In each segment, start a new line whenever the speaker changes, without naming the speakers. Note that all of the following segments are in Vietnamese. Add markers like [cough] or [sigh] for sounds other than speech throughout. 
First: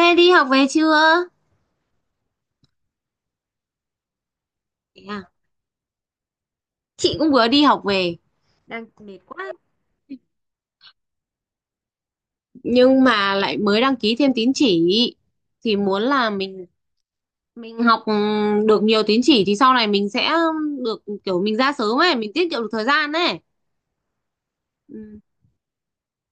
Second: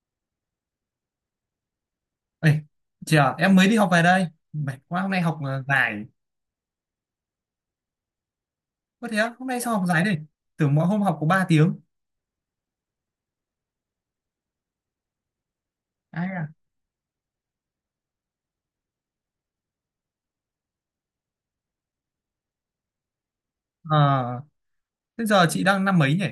Ê đi học về chưa?
Ê, chị à, em mới đi học về đây. Mệt quá, hôm nay
Yeah.
học dài.
Chị cũng vừa đi học về, đang
Có thế
mệt
á, hôm
quá,
nay sao học dài đây? Tưởng mỗi hôm học có ba tiếng.
nhưng mà lại mới đăng ký thêm tín chỉ thì muốn là
Ai à?
mình học được nhiều tín chỉ thì sau này mình sẽ được, kiểu mình ra sớm ấy, mình tiết kiệm được thời gian ấy.
Ờ,
Ừ.
thế giờ chị đang năm mấy nhỉ?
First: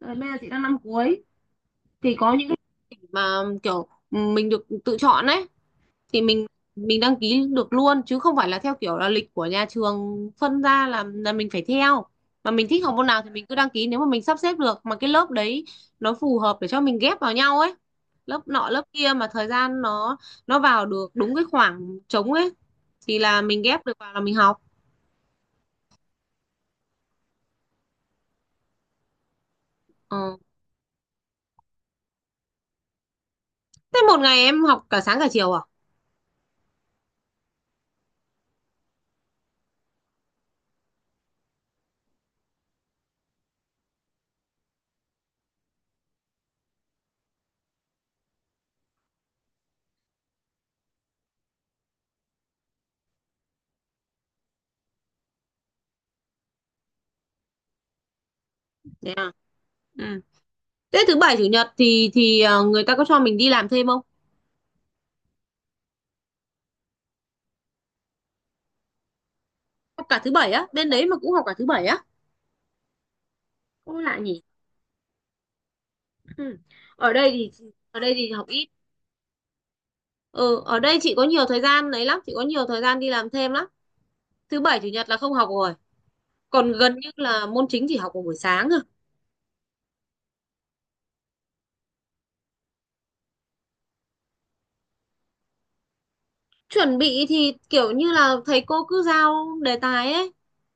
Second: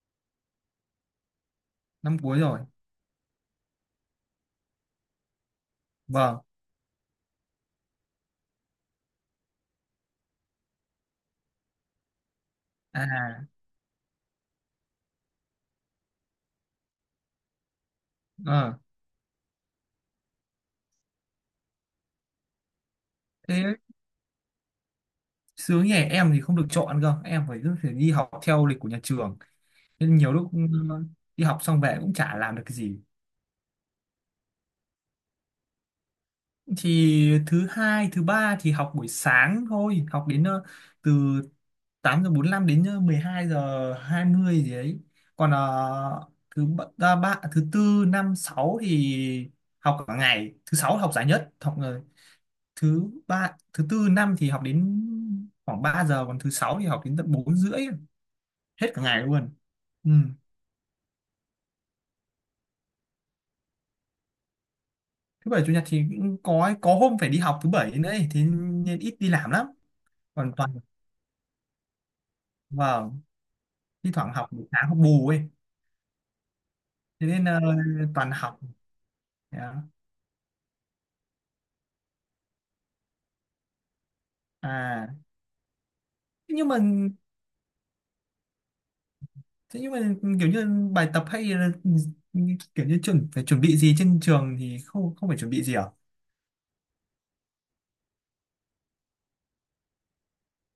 Rồi, bây giờ chị đang năm cuối thì
Năm
có
cuối
những cái
rồi.
mà kiểu mình được tự chọn ấy, thì
Vâng.
mình đăng ký được luôn chứ không phải là theo kiểu là lịch của nhà trường phân ra là mình phải theo, mà mình thích học môn nào thì
À,
mình cứ đăng ký, nếu mà mình sắp xếp được mà cái lớp đấy nó phù hợp để cho mình ghép vào nhau ấy, lớp nọ
ờ,
lớp kia mà thời gian nó vào được đúng cái khoảng trống ấy thì là mình
thế
ghép được vào là mình học.
sướng nhỉ, em thì không được chọn cơ. Em phải cứ phải đi học theo lịch của nhà trường. Nên nhiều
Ờ.
lúc đi học xong về cũng chả làm được cái gì.
Thế một ngày em học cả sáng cả chiều à?
Thì thứ hai thứ ba thì học buổi sáng thôi, học đến từ 8 giờ bốn lăm đến 12 giờ 20 gì đấy, còn thứ ba, thứ tư năm sáu thì học cả ngày, thứ sáu học giải nhất, học thứ ba thứ tư năm thì học đến khoảng 3 giờ, còn thứ sáu thì học đến tận bốn rưỡi, hết cả
Thế
ngày
à?
luôn.
Ừ.
Ừ.
Thế thứ bảy chủ nhật thì người ta có cho mình đi làm thêm không?
Thứ bảy chủ nhật thì cũng có hôm phải đi học thứ bảy nữa ấy, thế nên ít đi làm lắm.
Học cả thứ bảy
Còn
á?
toàn
Bên đấy mà cũng học cả thứ bảy á?
vâng,
Cũng
thi
lạ
thoảng
nhỉ.
học buổi sáng học bù ấy,
Ừ. Ở
thế
đây
nên
thì ở đây thì
toàn
học
học.
ít.
Đó.
Ừ, ở đây chị có nhiều thời gian đấy lắm, chị có nhiều thời gian đi làm thêm lắm. Thứ bảy chủ nhật
À,
là không học rồi.
thế nhưng
Còn
mà
gần như là môn chính chỉ học vào buổi sáng thôi.
thế nhưng mà kiểu như bài tập hay là kiểu như chuẩn phải chuẩn bị gì trên trường thì không không phải chuẩn bị gì à?
Chuẩn bị thì kiểu như là thầy cô cứ giao đề tài ấy.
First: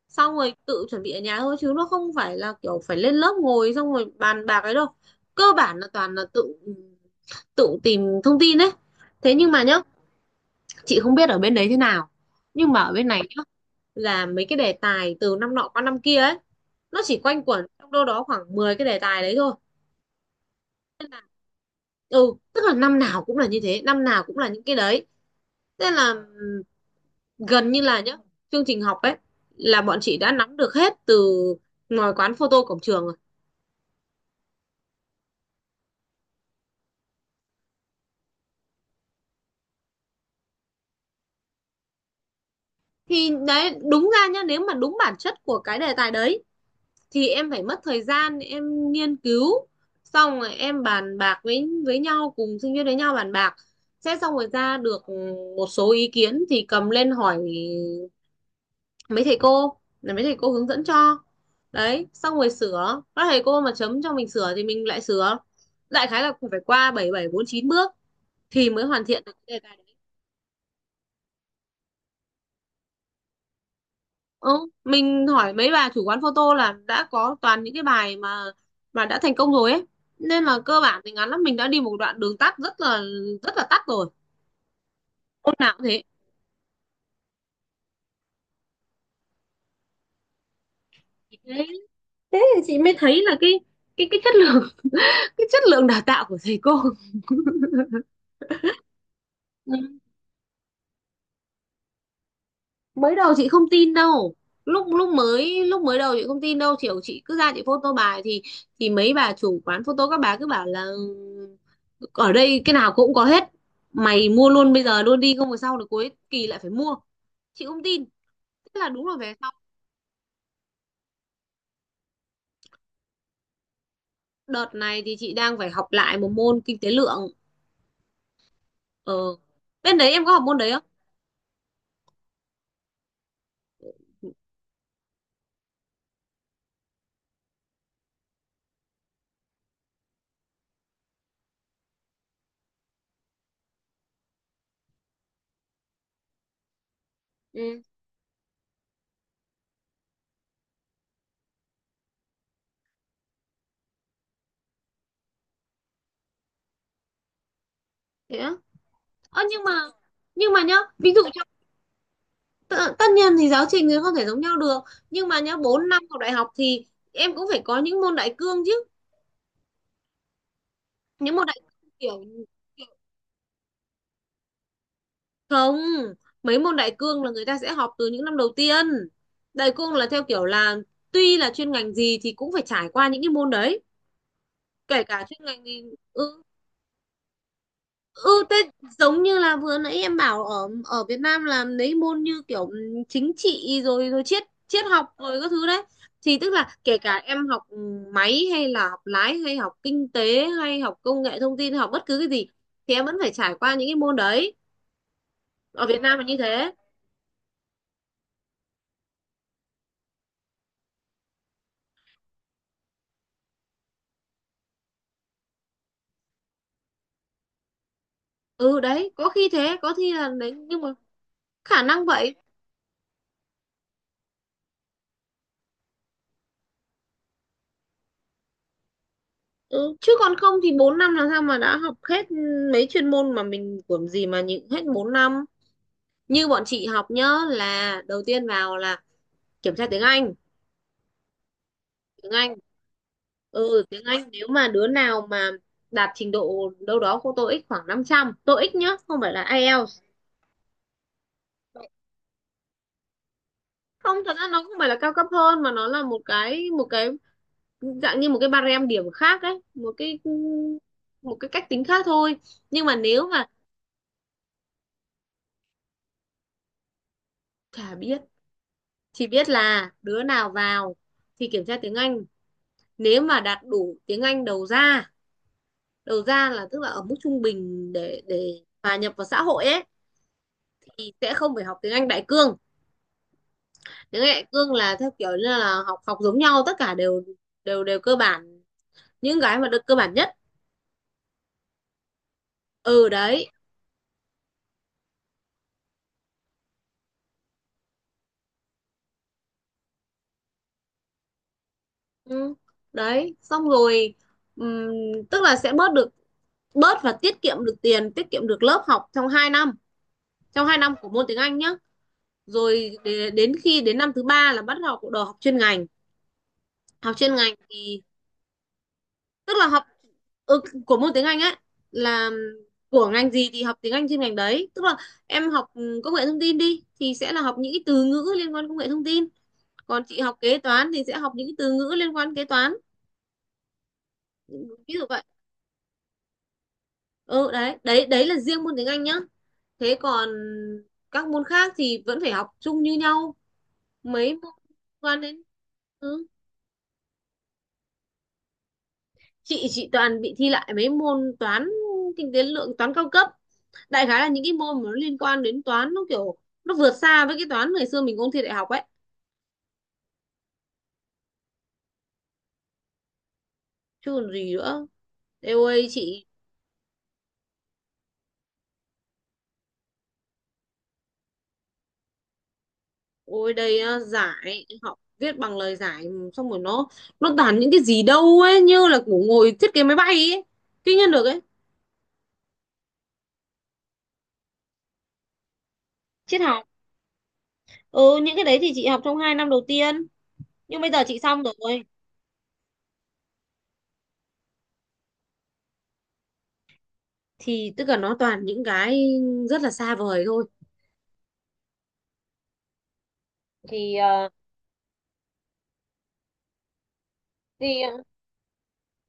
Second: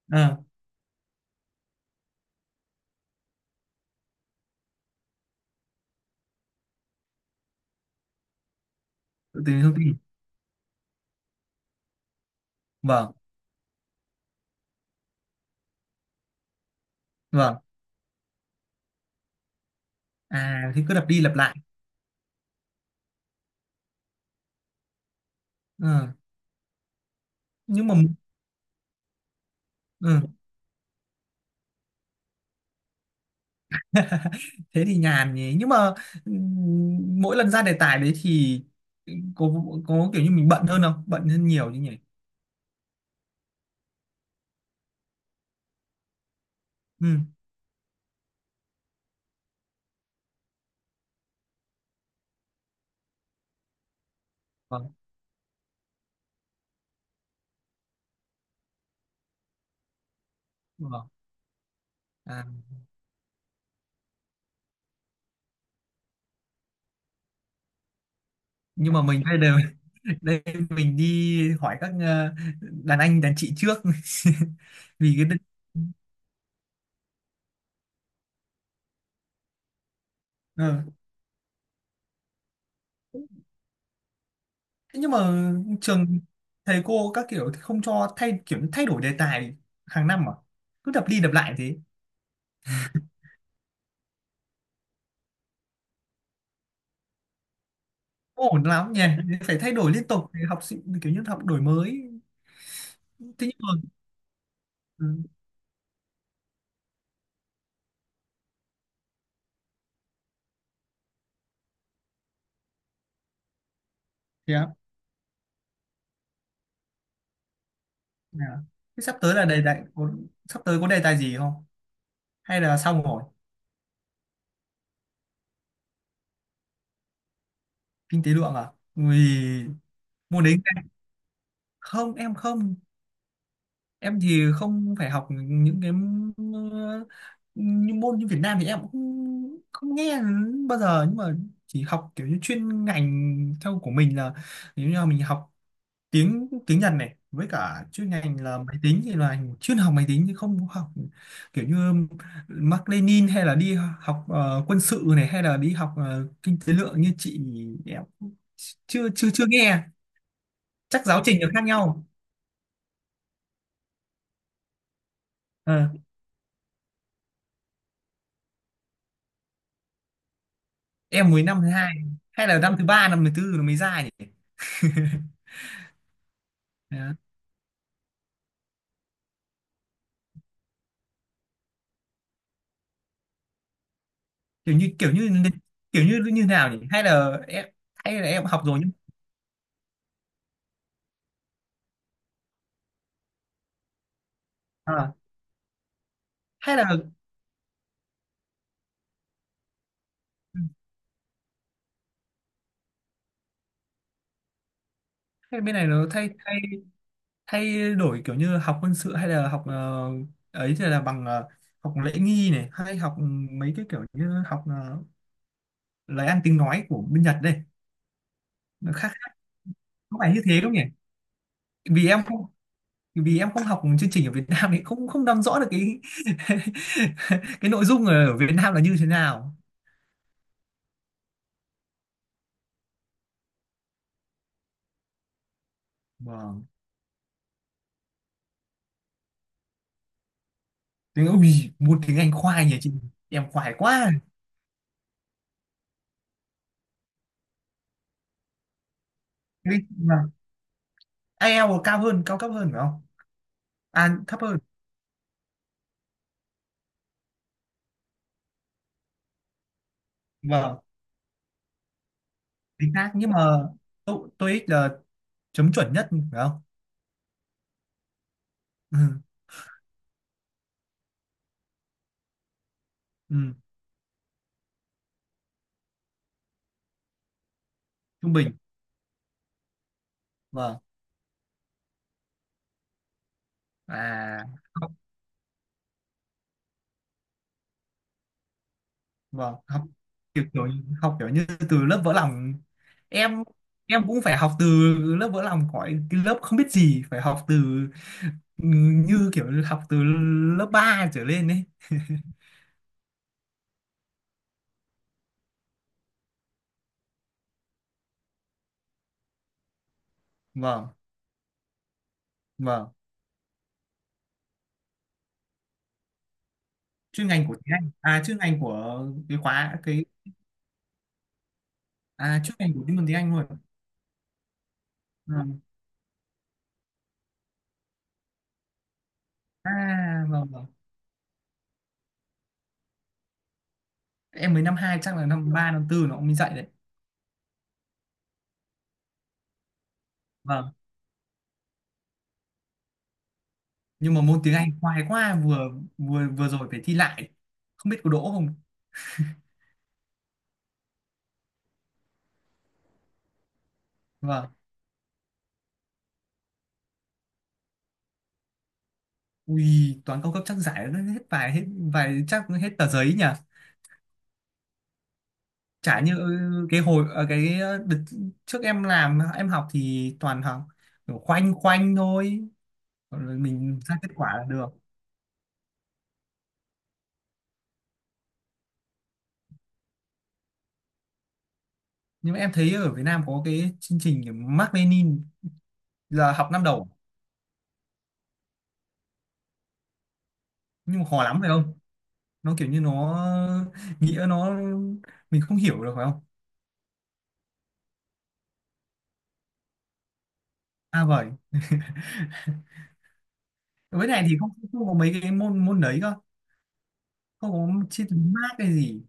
Xong
ờ
rồi tự chuẩn bị ở nhà thôi chứ nó không phải là kiểu phải lên lớp ngồi xong rồi bàn bạc ấy đâu. Cơ bản là toàn là tự tự tìm thông tin đấy. Thế
Tự
nhưng mà
tìm thông
nhá,
tin,
chị không biết ở bên đấy thế nào. Nhưng mà ở bên
vâng
này nhá, là mấy cái đề tài từ năm nọ qua năm kia ấy, nó chỉ quanh
vâng,
quẩn trong đâu đó khoảng 10 cái đề tài đấy thôi.
à thì cứ lặp đi lặp lại.
Ừ, tức là năm nào cũng là như thế, năm nào cũng là những cái đấy, thế là
ờ
gần như
nhưng mà
là nhá, chương trình học ấy là bọn chị đã
ừ,
nắm được hết từ ngoài quán photo cổng trường rồi.
thế thì nhàn nhỉ, nhưng mà mỗi lần ra đề tài đấy thì có có kiểu như mình bận hơn, không bận hơn nhiều chứ nhỉ?
Thì đấy, đúng ra nhá, nếu mà đúng bản chất của cái đề tài đấy
Ừ,
thì em phải mất thời gian em nghiên cứu, xong rồi em bàn bạc với nhau, cùng sinh viên với nhau bàn bạc sẽ xong rồi ra
vâng
được một số ý kiến thì cầm lên hỏi mấy thầy cô, là mấy thầy cô hướng dẫn
vâng,
cho. Đấy, xong
à
rồi sửa, các thầy cô mà chấm cho mình sửa thì mình lại sửa. Đại khái là cũng phải qua bảy bảy bốn chín bước thì mới
nhưng mà
hoàn thiện
mình
được
đây đều
cái đề tài.
đây, mình đi hỏi các đàn anh đàn chị trước
Ừ,
[laughs] vì
mình
cái
hỏi mấy bà chủ quán photo là đã có toàn những cái bài mà đã thành công rồi ấy, nên là cơ
ờ.
bản thì ngắn lắm, mình đã đi một đoạn đường tắt rất là tắt rồi.
Thế nhưng mà
Hôm nào cũng thế.
trường, thầy cô các kiểu thì không cho thay, kiểu như thay đổi đề tài hàng năm à, cứ đập đi đập lại
thế
thế.
Thế thì chị mới thấy là cái chất lượng [laughs] cái chất lượng đào tạo của thầy cô.
Không ổn lắm nhỉ, phải thay đổi liên tục để học sinh kiểu như học đổi mới.
Mới đầu
Thế
chị
nhưng
không
mà
tin đâu. lúc
ừ.
lúc mới lúc mới đầu chị không tin đâu, kiểu chị cứ ra chị photo bài thì mấy bà chủ quán photo các bà cứ bảo là ở đây cái nào cũng có hết, mày mua
Thế á?
luôn bây giờ luôn đi không phải sau được cuối kỳ lại phải mua. Chị không tin,
Thế à?
thế là
Thế
đúng là
sắp
về
tới là
sau.
đề tài có, sắp tới có đề tài gì không, hay là xong rồi?
Đợt này thì chị đang phải học lại một môn kinh tế lượng.
Kinh tế lượng à?
Ờ,
Vì
bên đấy em có học
môn đấy
môn đấy không?
không, em thì không, phải học những cái ờ, như môn như Việt Nam thì em cũng không nghe bao giờ, nhưng mà chỉ học kiểu như chuyên ngành theo của mình, là ví dụ như là mình học tiếng tiếng Nhật này với
Ừ,
cả chuyên ngành là máy tính thì là chuyên học máy tính, chứ không có học kiểu như Mác Lênin, hay là đi học quân sự này, hay là đi học kinh tế lượng như chị. Em
thế á?
chưa chưa
Ơ
chưa
nhưng mà,
nghe,
nhưng mà nhá,
chắc
ví
giáo
dụ cho.
trình là khác nhau.
Tất, tất nhiên thì giáo trình thì không thể giống nhau được, nhưng mà nhá, bốn
Ờ.
năm học đại học thì em cũng phải có những môn đại cương chứ.
Em
Những
mới
môn đại
năm thứ
cương
hai,
kiểu,
hay là năm thứ
kiểu.
ba năm thứ tư nó mới ra nhỉ? [laughs]
Không, mấy môn đại
Đó.
cương là người ta sẽ học từ những năm đầu tiên. Đại cương là theo kiểu là tuy là chuyên ngành gì thì cũng phải trải qua những cái môn đấy,
kiểu như
kể
kiểu
cả
như
chuyên ngành gì.
kiểu như
Ừ.
như nào nhỉ, hay là
Ừ,
em
thế
học rồi nhưng
giống như là vừa nãy em bảo ở ở Việt Nam làm mấy môn như kiểu chính trị rồi rồi triết triết
à.
học rồi các thứ đấy, thì tức là
Hay là
kể cả em học máy hay là học lái hay học kinh tế
ừ,
hay học công nghệ thông tin, học bất cứ cái gì thì em vẫn phải trải qua những cái môn đấy.
hay bên
Ở
này
Việt
nó
Nam là
thay
như
thay
thế.
thay đổi kiểu như học quân sự, hay là học ấy, thì là bằng học lễ nghi này, hay học mấy cái kiểu như học lời ăn tiếng nói của bên Nhật đây,
Ừ
nó khác
đấy, có
khác,
khi thế, có khi
có
là
phải như
đấy
thế không
nhưng
nhỉ?
mà khả năng
vì em
vậy.
không Vì em không học chương trình ở Việt Nam thì không không nắm rõ được cái [laughs] cái nội dung ở Việt Nam là như thế nào.
Ừ, chứ còn không thì 4 năm làm sao mà đã học hết mấy chuyên môn mà mình của gì mà nhịn hết 4 năm. Như bọn
Vâng.
chị học nhớ là đầu tiên vào là kiểm tra tiếng Anh.
Ui, môn tiếng
Tiếng
Anh
Anh.
khoai nhỉ chị, em khoai
Ừ, tiếng
quá.
Anh nếu mà đứa nào mà đạt trình độ đâu đó của TOEIC khoảng 500 TOEIC nhá, không phải là
Đấy,
IELTS.
vâng. IELTS cao cấp hơn phải không?
Không,
À,
thật
thấp
ra
hơn.
nó không phải là cao cấp hơn mà nó là một cái dạng như một cái barem điểm khác ấy,
Vâng,
một cái cách tính khác thôi. Nhưng
chính
mà
xác.
nếu
Nhưng mà
mà,
TOEIC là chấm chuẩn nhất phải không?
chả biết.
Ừ,
Chỉ biết là đứa nào vào thì kiểm tra tiếng Anh, nếu
ừ,
mà đạt đủ tiếng Anh đầu ra, đầu ra là tức là ở mức trung bình để
trung bình,
hòa nhập vào xã hội ấy,
vâng.
thì sẽ không phải học tiếng Anh đại cương. Tiếng Anh
À,
đại cương là theo kiểu như là học học giống nhau, tất cả đều đều đều cơ bản, những
vâng,
cái mà được
học
cơ bản nhất.
kiểu học kiểu như từ lớp vỡ lòng.
Ừ
em
đấy.
em cũng phải học từ lớp vỡ lòng, khỏi cái lớp không biết gì, phải học từ như kiểu học từ lớp 3 trở lên ấy.
Ừ, đấy xong rồi ừm, tức là sẽ bớt được, bớt và tiết kiệm được tiền, tiết kiệm được lớp học trong 2 năm, trong 2
Vâng
năm của môn tiếng Anh nhá.
vâng.
Rồi để- đến khi đến năm thứ ba là bắt đầu học chuyên ngành. Học
Chuyên
chuyên
ngành
ngành
của tiếng Anh
thì
à, chuyên ngành của cái
tức là
khóa,
học
cái
ừ, của môn tiếng Anh ấy, là
à, chuyên ngành của cái môn
của
tiếng
ngành
Anh luôn.
gì thì học tiếng Anh trên ngành đấy, tức là em
Vâng.
học công nghệ thông tin đi thì sẽ là học những cái từ ngữ liên quan công nghệ thông tin, còn chị
À,
học
vâng
kế
vâng,
toán thì sẽ học những cái từ ngữ liên quan kế toán.
em mới năm
Ví
hai,
dụ
chắc
vậy.
là năm 3 năm tư nó cũng mới dạy đấy.
Ừ đấy, đấy là riêng môn tiếng Anh nhá, thế còn
Vâng.
các môn khác thì vẫn phải học chung như nhau.
Nhưng mà
Mấy
môn
môn
tiếng Anh
liên
khoai
quan
quá,
đến,
vừa
ừ.
vừa vừa rồi phải thi lại, không biết có đỗ không.
Chị toàn bị thi lại mấy môn toán, kinh tế lượng, toán cao cấp. Đại khái là những
Vâng.
cái môn mà nó liên quan đến toán, nó kiểu nó vượt xa với cái toán ngày xưa mình ôn thi đại học ấy.
Ui, toán cao cấp chắc giải nó hết vài, hết vài, chắc hết tờ giấy nhỉ.
Chứ còn gì nữa. Eo ơi
Chả như
chị,
cái hồi ờ, cái ờ, đợt trước em làm em học thì toàn học kiểu khoanh khoanh thôi, còn rồi
ôi đây
mình ra
á,
kết quả là
giải
được.
học viết bằng lời giải, xong rồi nó toàn những cái gì đâu ấy, như là của ngồi thiết kế máy bay ấy, kinh nhân được ấy.
Nhưng mà em thấy ở Việt Nam có cái chương trình kiểu Mác Lênin là
Triết
học năm
học,
đầu,
ừ những cái đấy thì chị học trong hai năm đầu tiên, nhưng bây giờ
nhưng mà
chị
khó lắm
xong
phải không?
rồi.
Nó kiểu như nó nghĩa nó mình không hiểu được phải không?
Thì tức là nó toàn những cái rất là xa vời thôi.
À vậy.
Thì
Với này thì không không có mấy cái môn môn đấy cơ, không
thì
có chia từ Mác hay gì.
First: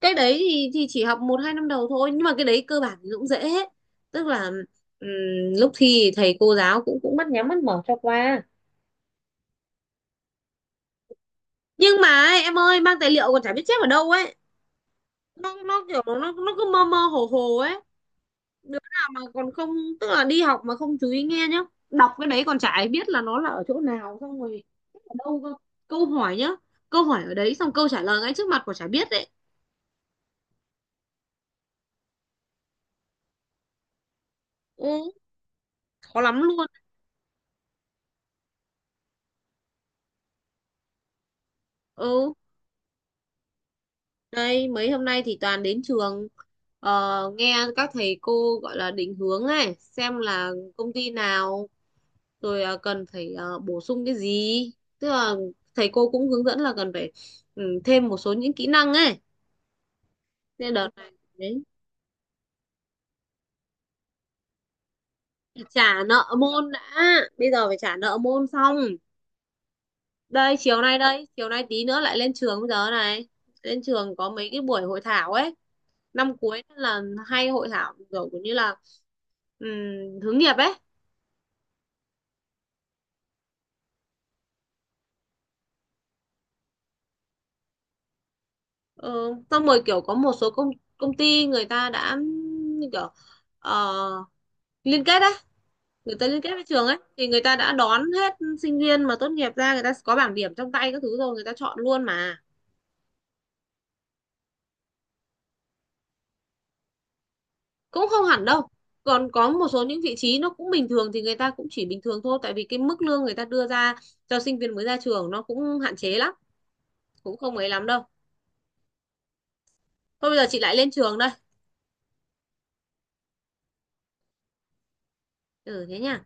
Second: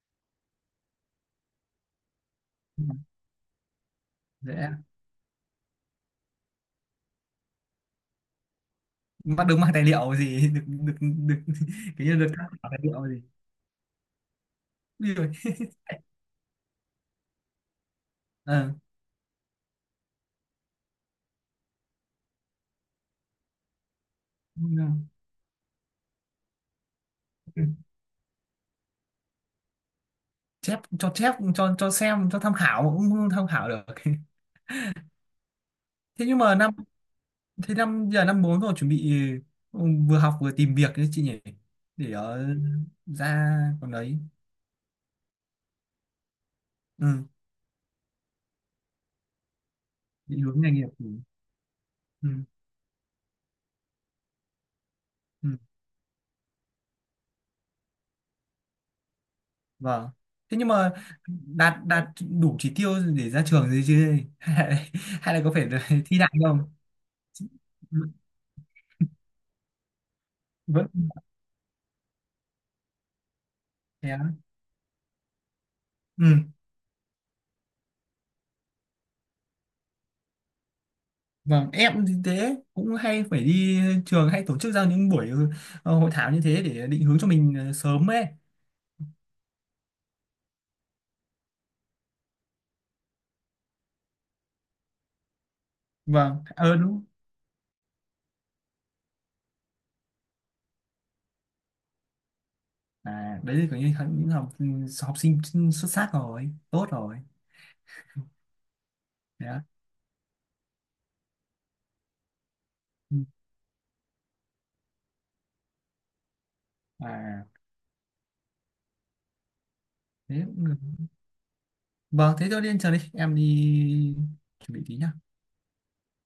cái đấy thì chỉ học một hai năm đầu thôi, nhưng mà cái đấy cơ bản thì cũng dễ hết. Tức là
Dễ
ừm, lúc thi thầy cô giáo cũng cũng mắt nhắm mắt mở cho qua.
mà, được mang tài liệu gì [laughs] được được được [laughs]
Nhưng
kiểu
mà
như được
ấy,
các
em
tài
ơi, mang
liệu
tài
gì.
liệu còn chả biết chép ở đâu ấy.
Ui giời.
Nó nó kiểu nó cứ mơ mơ hồ hồ ấy.
Ờ,
Đứa nào mà còn không, tức là đi học mà không chú ý nghe nhá, đọc cái đấy còn chả ai biết là nó là ở chỗ nào, xong rồi ở
ừ.
đâu cơ. Câu hỏi nhá, câu hỏi ở đấy xong câu trả lời ngay trước mặt còn chả biết đấy.
Chép cho cho xem, cho tham khảo cũng không tham khảo được [laughs]
Ừ, khó
thế nhưng
lắm
mà
luôn.
năm Thế năm, giờ năm bốn rồi, chuẩn bị ừ, vừa học vừa tìm việc đấy chị nhỉ, để
Ừ.
ra còn đấy.
Đây, mấy hôm nay thì toàn đến trường,
Ừ,
nghe các thầy cô gọi là định hướng này, xem
định
là
hướng nghề nghiệp,
công
ừ.
ty nào
Ừ.
rồi cần phải bổ sung cái gì. Tức là
Ừ.
thầy cô cũng hướng dẫn là cần phải thêm một số những kỹ năng ấy.
Vâng, thế nhưng
Nên đợt
mà
này đấy,
đạt đạt đủ chỉ tiêu để ra trường rồi chứ [laughs] hay là, có phải
trả
[laughs] thi lại
nợ
không?
môn đã, bây giờ phải trả
Ừ.
nợ môn xong.
Vẫn
Đây, chiều nay tí nữa lại lên trường bây giờ này. Lên
thế
trường
á.
có mấy cái buổi hội thảo ấy,
Ừ.
năm cuối là hay hội thảo kiểu như là ừm, hướng nghiệp ấy.
Vâng, em thì thế cũng hay phải đi trường, hay tổ chức ra những buổi hội thảo như thế để định hướng cho mình sớm ấy.
Ừ, xong rồi kiểu có một số công công ty người ta đã như kiểu ờ, liên kết đấy, người ta liên
Vâng,
kết với
ờ
trường ấy
đúng.
thì người ta đã đón hết sinh viên mà tốt nghiệp ra, người ta có bảng điểm trong tay các thứ rồi người ta chọn luôn mà.
À, đấy là kiểu như những học học sinh xuất sắc rồi, tốt rồi.
Cũng không hẳn đâu, còn có
Đấy, ạ.
một số những vị trí nó cũng bình thường thì người ta cũng chỉ bình thường thôi, tại vì cái mức
Ừ.
lương người ta đưa ra cho sinh viên mới ra trường nó cũng hạn chế lắm, cũng
À,
không ấy lắm đâu. Thôi bây
thế
giờ chị
cũng được.
lại lên trường đây.
Vâng, thế tôi đi ăn chờ đi, em đi chuẩn bị tí nhá.
Ừ thế nhá.